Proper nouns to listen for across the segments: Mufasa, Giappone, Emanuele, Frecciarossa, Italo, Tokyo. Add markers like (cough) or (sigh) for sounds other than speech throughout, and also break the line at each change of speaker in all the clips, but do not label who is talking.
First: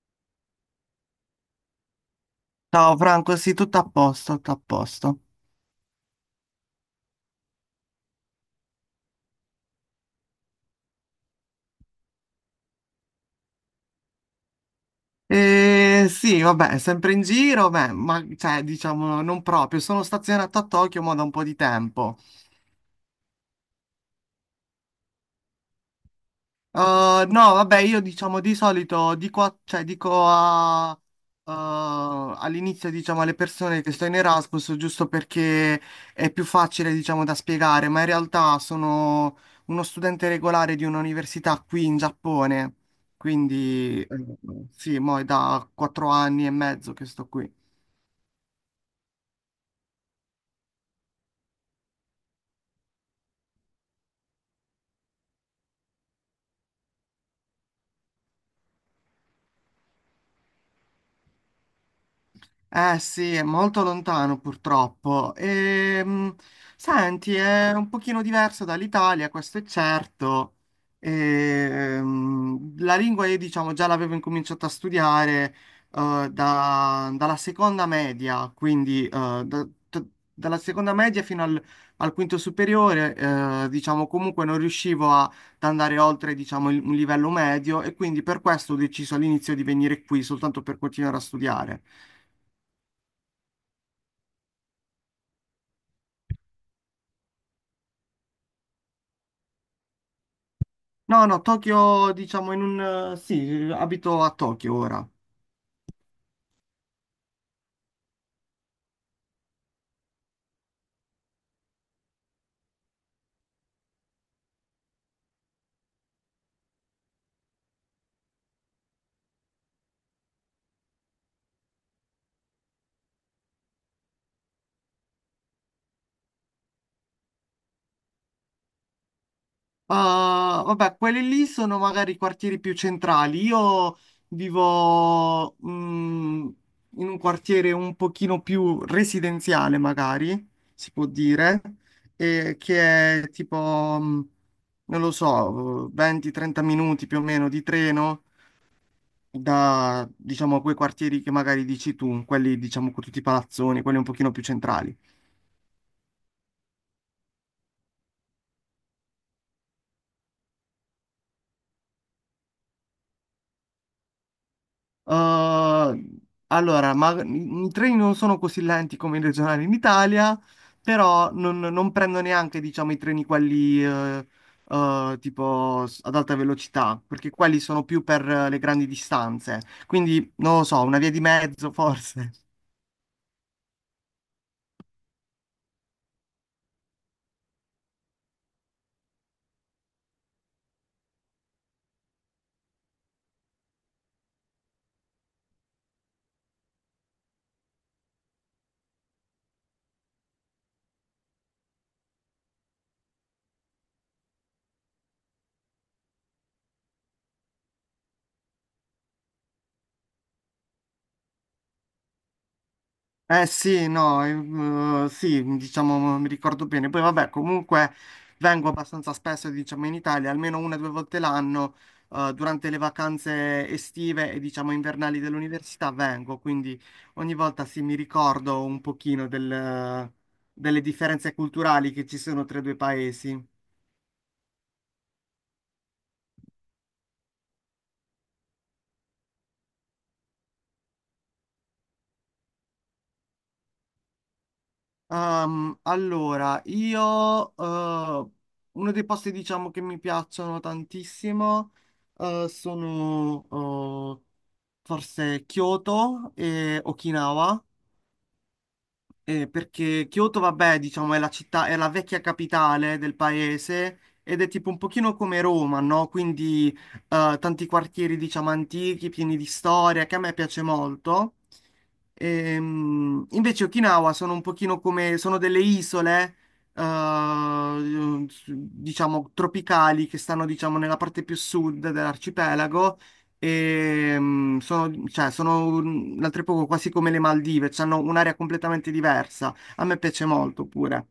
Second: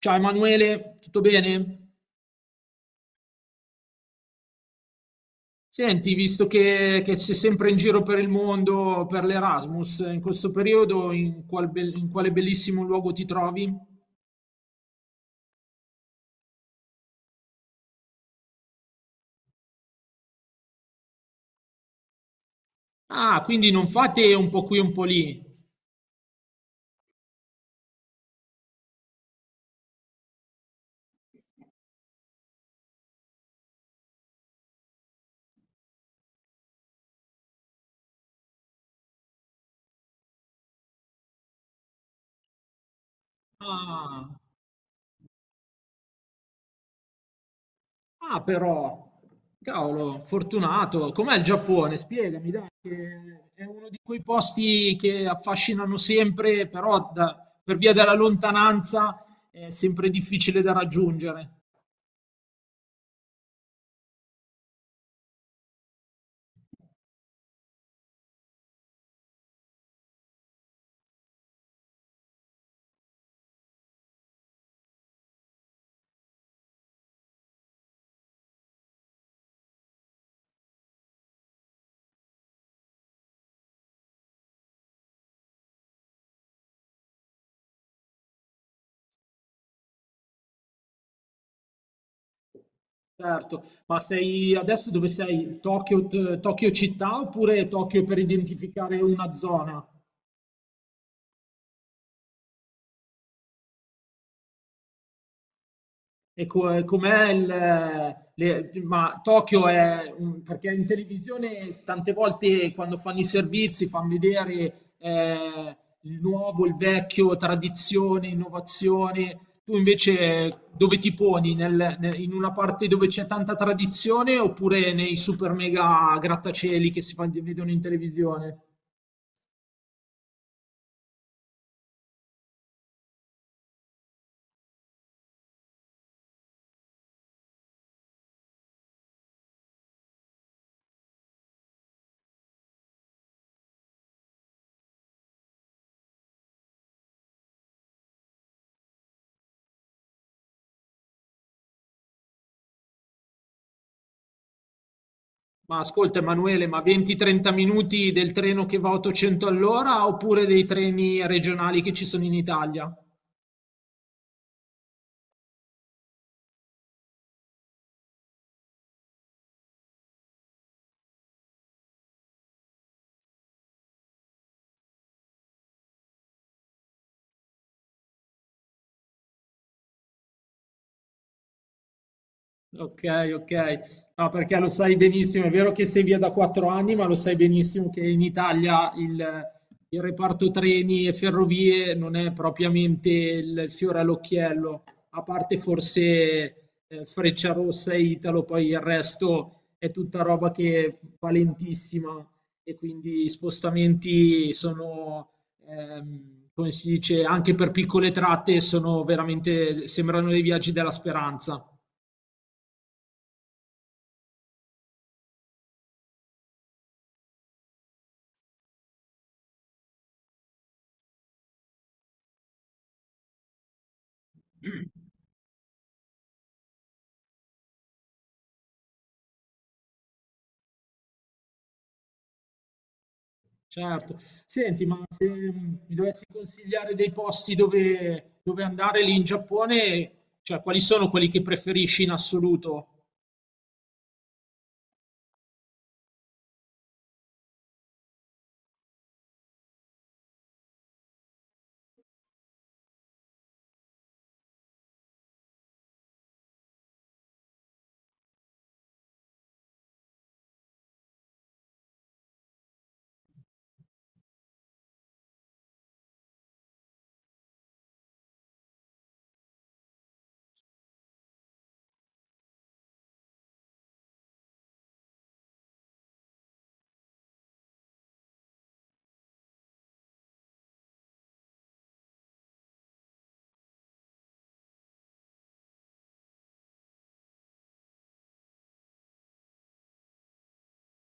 Ciao Emanuele, tutto bene?
Ciao Franco, sì, tutto a posto, tutto a posto.
Senti, visto che sei sempre in giro per il mondo, per l'Erasmus, in questo periodo in quale bellissimo luogo ti trovi?
Sì, vabbè, sempre in giro, beh, ma cioè, diciamo, non proprio. Sono stazionato a Tokyo ma da un po' di tempo.
Ah, quindi non fate un po' qui, un po' lì.
No, vabbè, io diciamo di solito dico, cioè, all'inizio diciamo alle persone che sto in Erasmus giusto perché è più facile diciamo da spiegare, ma in realtà sono uno studente regolare di un'università qui in Giappone, quindi
Ah,
sì, mo è da 4 anni e mezzo che sto qui.
ah, però, cavolo, fortunato. Com'è il Giappone? Spiegami, dai, che è uno di quei posti che affascinano sempre, però per via della lontananza è sempre difficile da raggiungere.
Eh sì, è molto lontano purtroppo. Senti, è un pochino diverso dall'Italia, questo è certo. La lingua io diciamo già l'avevo incominciato a studiare dalla seconda media, quindi da- dalla seconda media fino al quinto superiore, diciamo comunque non riuscivo ad andare oltre diciamo un livello medio e quindi per questo ho deciso all'inizio di venire qui soltanto per continuare a studiare.
Certo, ma sei adesso dove sei? Tokyo, Tokyo città oppure Tokyo per identificare una zona?
No, no, Tokyo, diciamo, sì, abito a Tokyo ora.
E com'è il. Ma Tokyo è. Perché in televisione tante volte quando fanno i servizi fanno vedere il nuovo, il vecchio, tradizione, innovazione. Tu invece dove ti poni? In una parte dove c'è tanta tradizione oppure nei super mega grattacieli che si vedono in televisione?
Ah, vabbè, quelli lì sono magari i quartieri più centrali. Io vivo in un quartiere un pochino più residenziale, magari, si può dire, e che è tipo, mm, non lo so, 20-30 minuti più o meno di treno da, diciamo, quei quartieri che magari dici tu, quelli, diciamo, con tutti i palazzoni, quelli un pochino più centrali.
Ma ascolta Emanuele, ma 20-30 minuti del treno che va a 800 all'ora oppure dei treni regionali che ci sono in Italia?
Uh, allora, ma i treni non sono così lenti come i regionali in Italia, però non prendo neanche, diciamo, i treni quelli tipo ad alta velocità, perché quelli sono più per le grandi distanze. Quindi, non lo so, una via di mezzo forse.
Ok, ok. No, perché lo sai benissimo, è vero che sei via da 4 anni, ma lo sai benissimo che in Italia il reparto treni e ferrovie non è propriamente il fiore all'occhiello, a parte forse Frecciarossa e Italo, poi il resto è tutta roba che è valentissima e quindi i spostamenti sono, come si dice, anche per piccole tratte sono veramente, sembrano dei viaggi della speranza.
Eh sì, no, sì, diciamo, mi ricordo bene. Poi vabbè, comunque vengo abbastanza spesso, diciamo, in Italia, almeno una o due volte l'anno, durante le vacanze estive e, diciamo, invernali dell'università vengo, quindi ogni volta sì, mi ricordo un pochino delle differenze culturali che ci sono tra i due paesi.
Certo. Senti, ma se mi dovessi consigliare dei posti dove, dove andare lì in Giappone, cioè quali sono quelli che preferisci in assoluto?
Allora, io, uno dei posti, diciamo, che mi piacciono tantissimo sono forse Kyoto e Okinawa, perché Kyoto, vabbè, diciamo, è la città, è la vecchia capitale del paese ed è tipo un pochino come Roma, no? Quindi tanti quartieri, diciamo, antichi, pieni di storia, che a me piace molto. Invece Okinawa sono un pochino come, sono delle isole, diciamo, tropicali che stanno, diciamo, nella parte più sud dell'arcipelago e, sono, cioè, sono l'altro poco quasi come le Maldive, cioè, hanno un'area completamente diversa. A me piace molto pure.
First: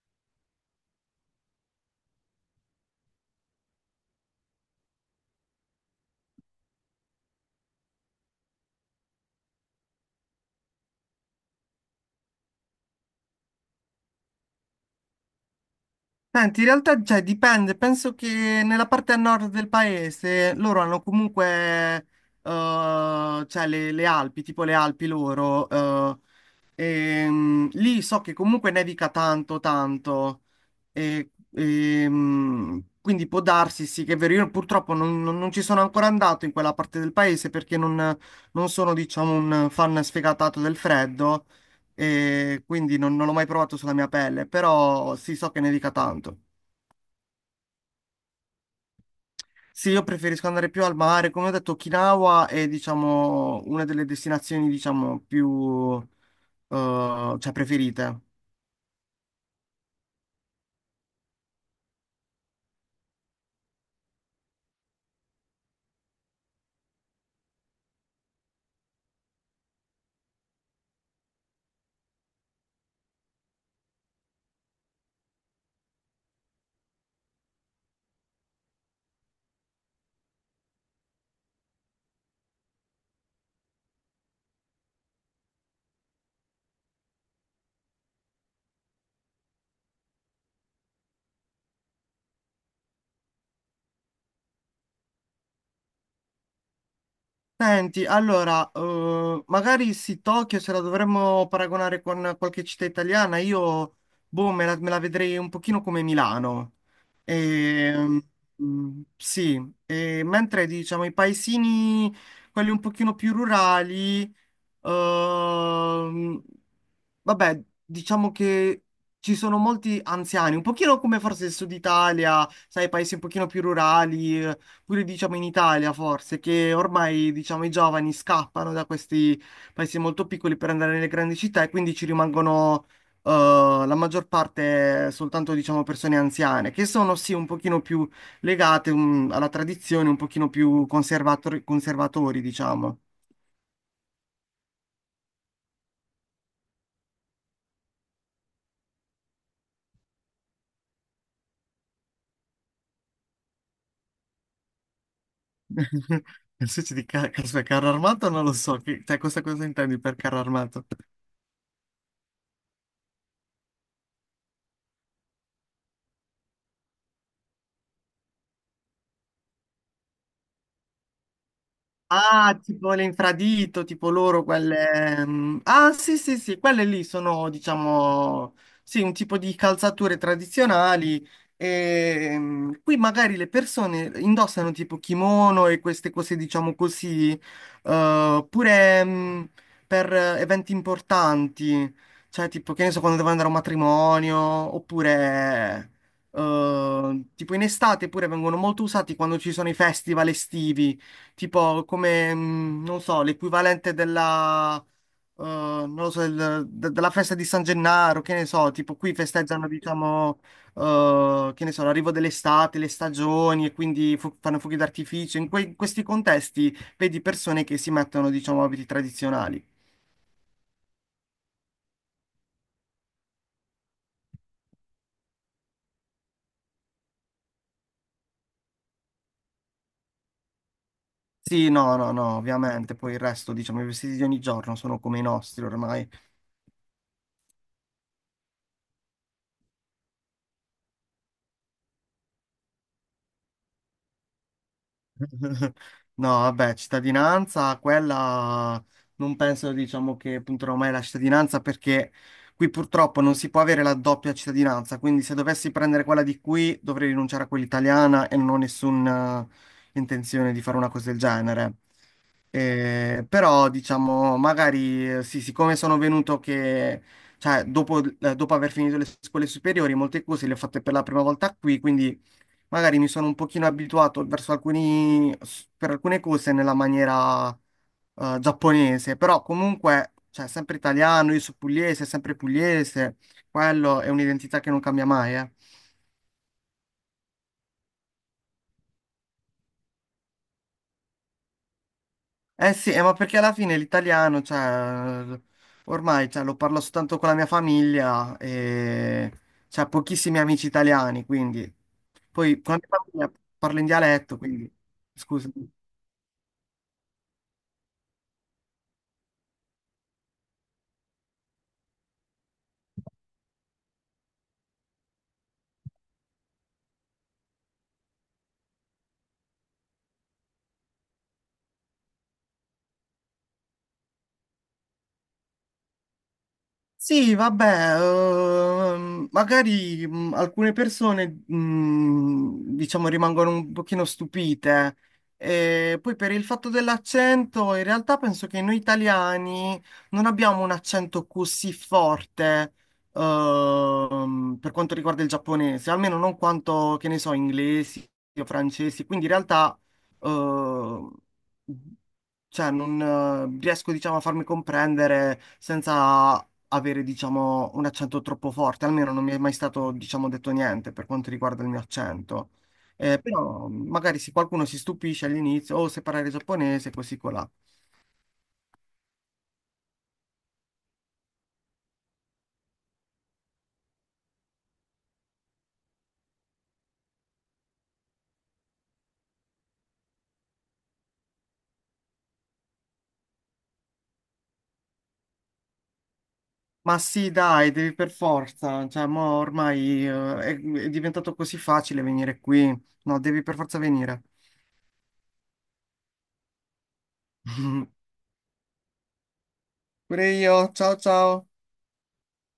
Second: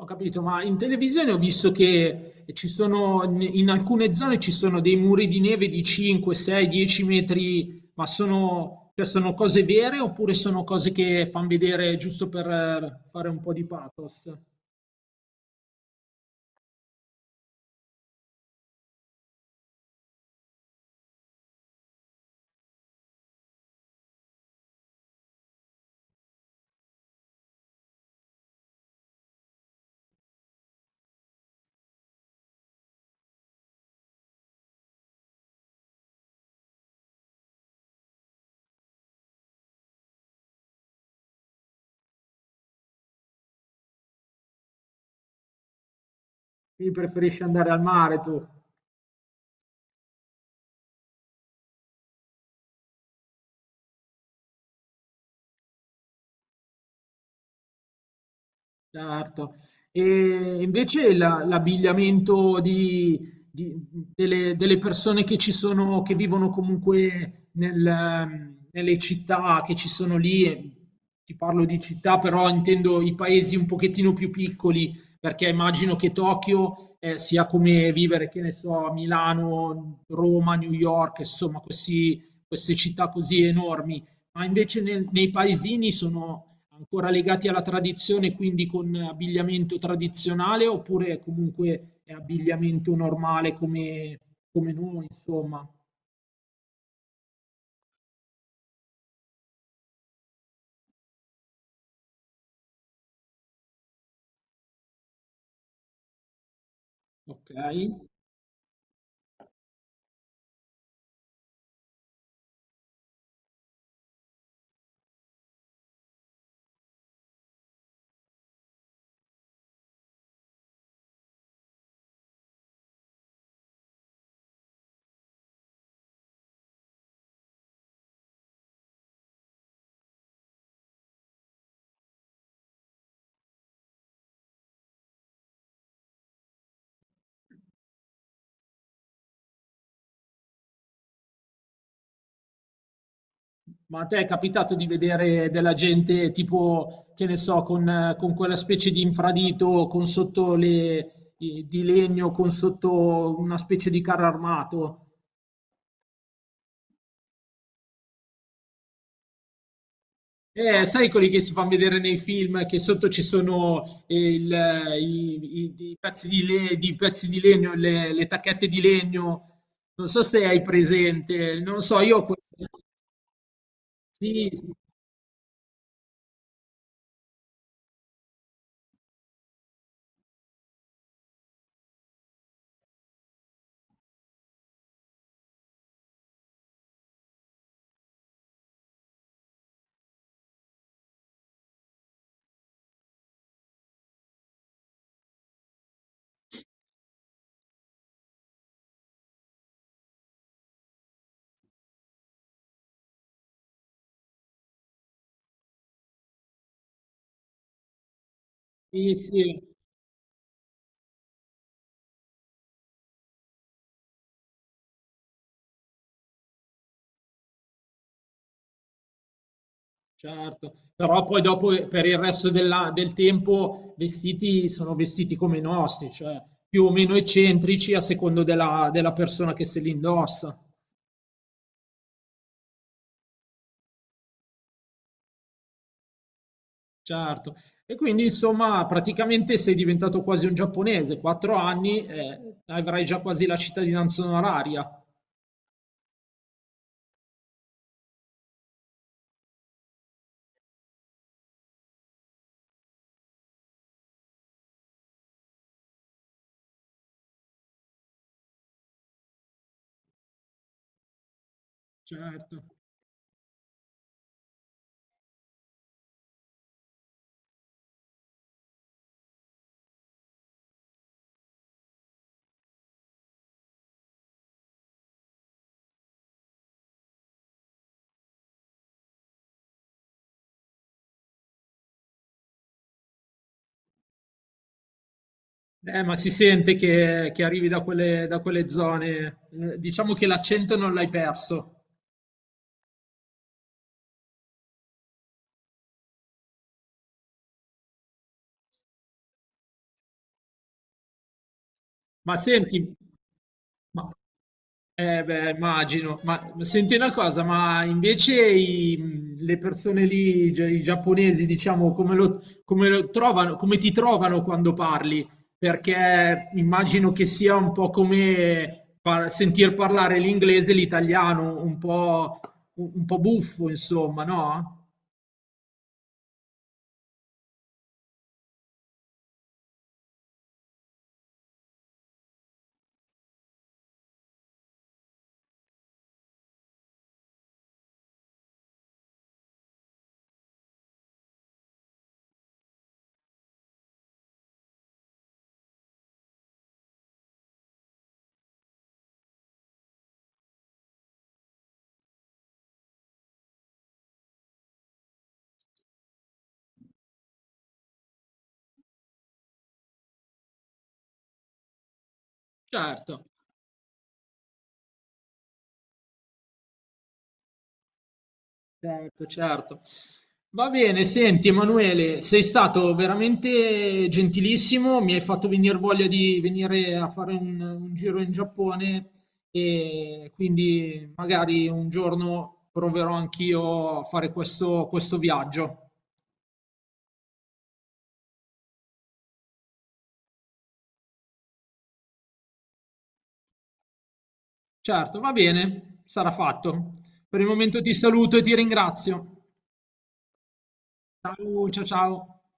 Ho capito, ma in televisione ho visto che ci sono, in alcune zone ci sono dei muri di neve di 5, 6, 10 metri, ma sono, cioè sono cose vere oppure sono cose che fanno vedere giusto per fare un po' di pathos?
Senti, in realtà, cioè, dipende. Penso che nella parte a nord del paese loro hanno comunque, cioè, le Alpi, tipo le Alpi loro. E, lì so che comunque nevica tanto, tanto. E, quindi può darsi, sì, che è vero. Io purtroppo non ci sono ancora andato in quella parte del paese perché non sono, diciamo, un fan sfegatato del freddo e quindi non l'ho mai provato sulla mia pelle, però sì, so che nevica tanto.
Quindi preferisci andare al mare tu?
Sì, io preferisco andare più al mare. Come ho detto, Okinawa è, diciamo, una delle destinazioni, diciamo, più, cioè, preferite.
Certo. E invece l'abbigliamento di- delle persone che ci sono, che vivono comunque nelle città che ci sono lì, e ti parlo di città, però intendo i paesi un pochettino più piccoli, perché immagino che Tokyo, sia come vivere, che ne so, a Milano, Roma, New York, insomma, queste città così enormi, ma invece nei paesini sono ancora legati alla tradizione, quindi con abbigliamento tradizionale, oppure comunque è abbigliamento normale come, come noi, insomma.
Senti, allora, magari sì, Tokyo se la dovremmo paragonare con qualche città italiana, io, boh, me la vedrei un pochino come Milano.
Ok.
E, sì, e mentre diciamo i paesini, quelli un pochino più rurali, ehm, Vabbè, diciamo che ci sono molti anziani, un pochino come forse il Sud Italia, sai, paesi un pochino più rurali, pure diciamo in Italia forse, che ormai diciamo i giovani scappano da questi paesi molto piccoli per andare nelle grandi città e quindi ci rimangono eh, la maggior parte soltanto diciamo persone anziane, che sono sì un pochino più legate alla tradizione, un pochino più conservatori, conservatori, diciamo.
Ma a te è capitato di vedere della gente tipo, che ne so, con quella specie di infradito con sotto le, di legno, con sotto una specie di carro armato?
(laughs) Nel senso di aspetta, carro armato non lo so, che, cioè, questa cosa intendi per carro armato?
Sai quelli che si fanno vedere nei film che sotto ci sono i pezzi di pezzi di legno, le tacchette di legno. Non so se hai presente, non so, io ho questo.
Ah, tipo l'infradito, tipo loro
Sì,
ah, sì, sì, sì, quelle lì sono, diciamo, sì, un tipo di calzature tradizionali. E, qui magari le persone indossano tipo kimono e queste cose, diciamo così, pure per eventi importanti, cioè tipo, che ne so, quando devo andare a un matrimonio, oppure... tipo in estate pure vengono molto usati quando ci sono i festival estivi tipo come, non so, l'equivalente della, non lo so, della festa di San Gennaro, che ne so, tipo
sì,
qui
sì,
festeggiano, diciamo, che ne so, l'arrivo dell'estate, le stagioni e quindi fanno fuochi d'artificio. In questi contesti vedi persone che si mettono, diciamo, abiti tradizionali.
certo. Però poi dopo per il resto del tempo vestiti sono vestiti come i nostri, cioè più o meno eccentrici a secondo della, della persona che se li indossa.
Sì, no, no, no, ovviamente, poi il resto, diciamo, i vestiti di ogni giorno sono come i nostri ormai.
Certo. E quindi insomma praticamente sei diventato quasi un giapponese, 4 anni e avrai già quasi la cittadinanza onoraria.
(laughs) No, vabbè, cittadinanza, quella non penso, diciamo, che punterò mai la cittadinanza perché qui purtroppo non si può avere la doppia cittadinanza, quindi se dovessi prendere quella di qui dovrei rinunciare a quella italiana e non ho nessuna intenzione di fare una cosa del genere.
Certo.
Però, diciamo, magari sì, siccome sono venuto che, cioè, dopo aver finito le scuole superiori, molte cose le ho fatte per la prima volta qui, quindi magari mi sono un pochino abituato verso alcuni, per alcune cose nella maniera giapponese, però comunque, cioè, sempre italiano, io sono pugliese, sempre pugliese, quello è un'identità che non cambia mai, eh.
Ma si sente che arrivi da quelle zone. Diciamo che l'accento non l'hai perso.
Eh sì, ma perché alla fine l'italiano, cioè, ormai, cioè, lo parlo soltanto con la mia famiglia e c'è pochissimi amici italiani, quindi...
Ma
Poi con la
senti,
mia famiglia parlo in
ma
dialetto, quindi...
eh
Scusa.
beh, immagino, ma senti una cosa, ma invece le persone lì, i giapponesi, diciamo, come lo, trovano, come ti trovano quando parli? Perché immagino che sia un po' come sentir parlare l'inglese e l'italiano, un po' buffo, insomma, no?
Sì, vabbè, magari alcune persone, diciamo, rimangono un pochino stupite. E poi per il fatto dell'accento, in realtà penso che noi italiani non abbiamo un accento così forte, per quanto riguarda il giapponese, almeno non quanto, che ne so, inglesi o francesi. Quindi in realtà, ehm, cioè, non riesco, diciamo, a farmi comprendere senza avere, diciamo, un accento troppo forte, almeno non mi è mai stato, diciamo, detto niente per quanto riguarda il mio accento.
Certo.
Però magari se qualcuno si stupisce all'inizio, o se parlare giapponese, così colà.
Certo, certo. Va bene, senti Emanuele, sei stato veramente gentilissimo, mi hai fatto venire voglia di venire a fare un giro in Giappone e quindi magari un giorno proverò anch'io a fare questo viaggio.
Ma sì, dai, devi per forza, cioè, mo ormai è diventato così facile venire qui. No, devi per forza venire.
Certo, va bene, sarà fatto. Per il momento ti
(laughs)
saluto e ti ringrazio.
Pure io, ciao ciao.
Ciao, ciao, ciao.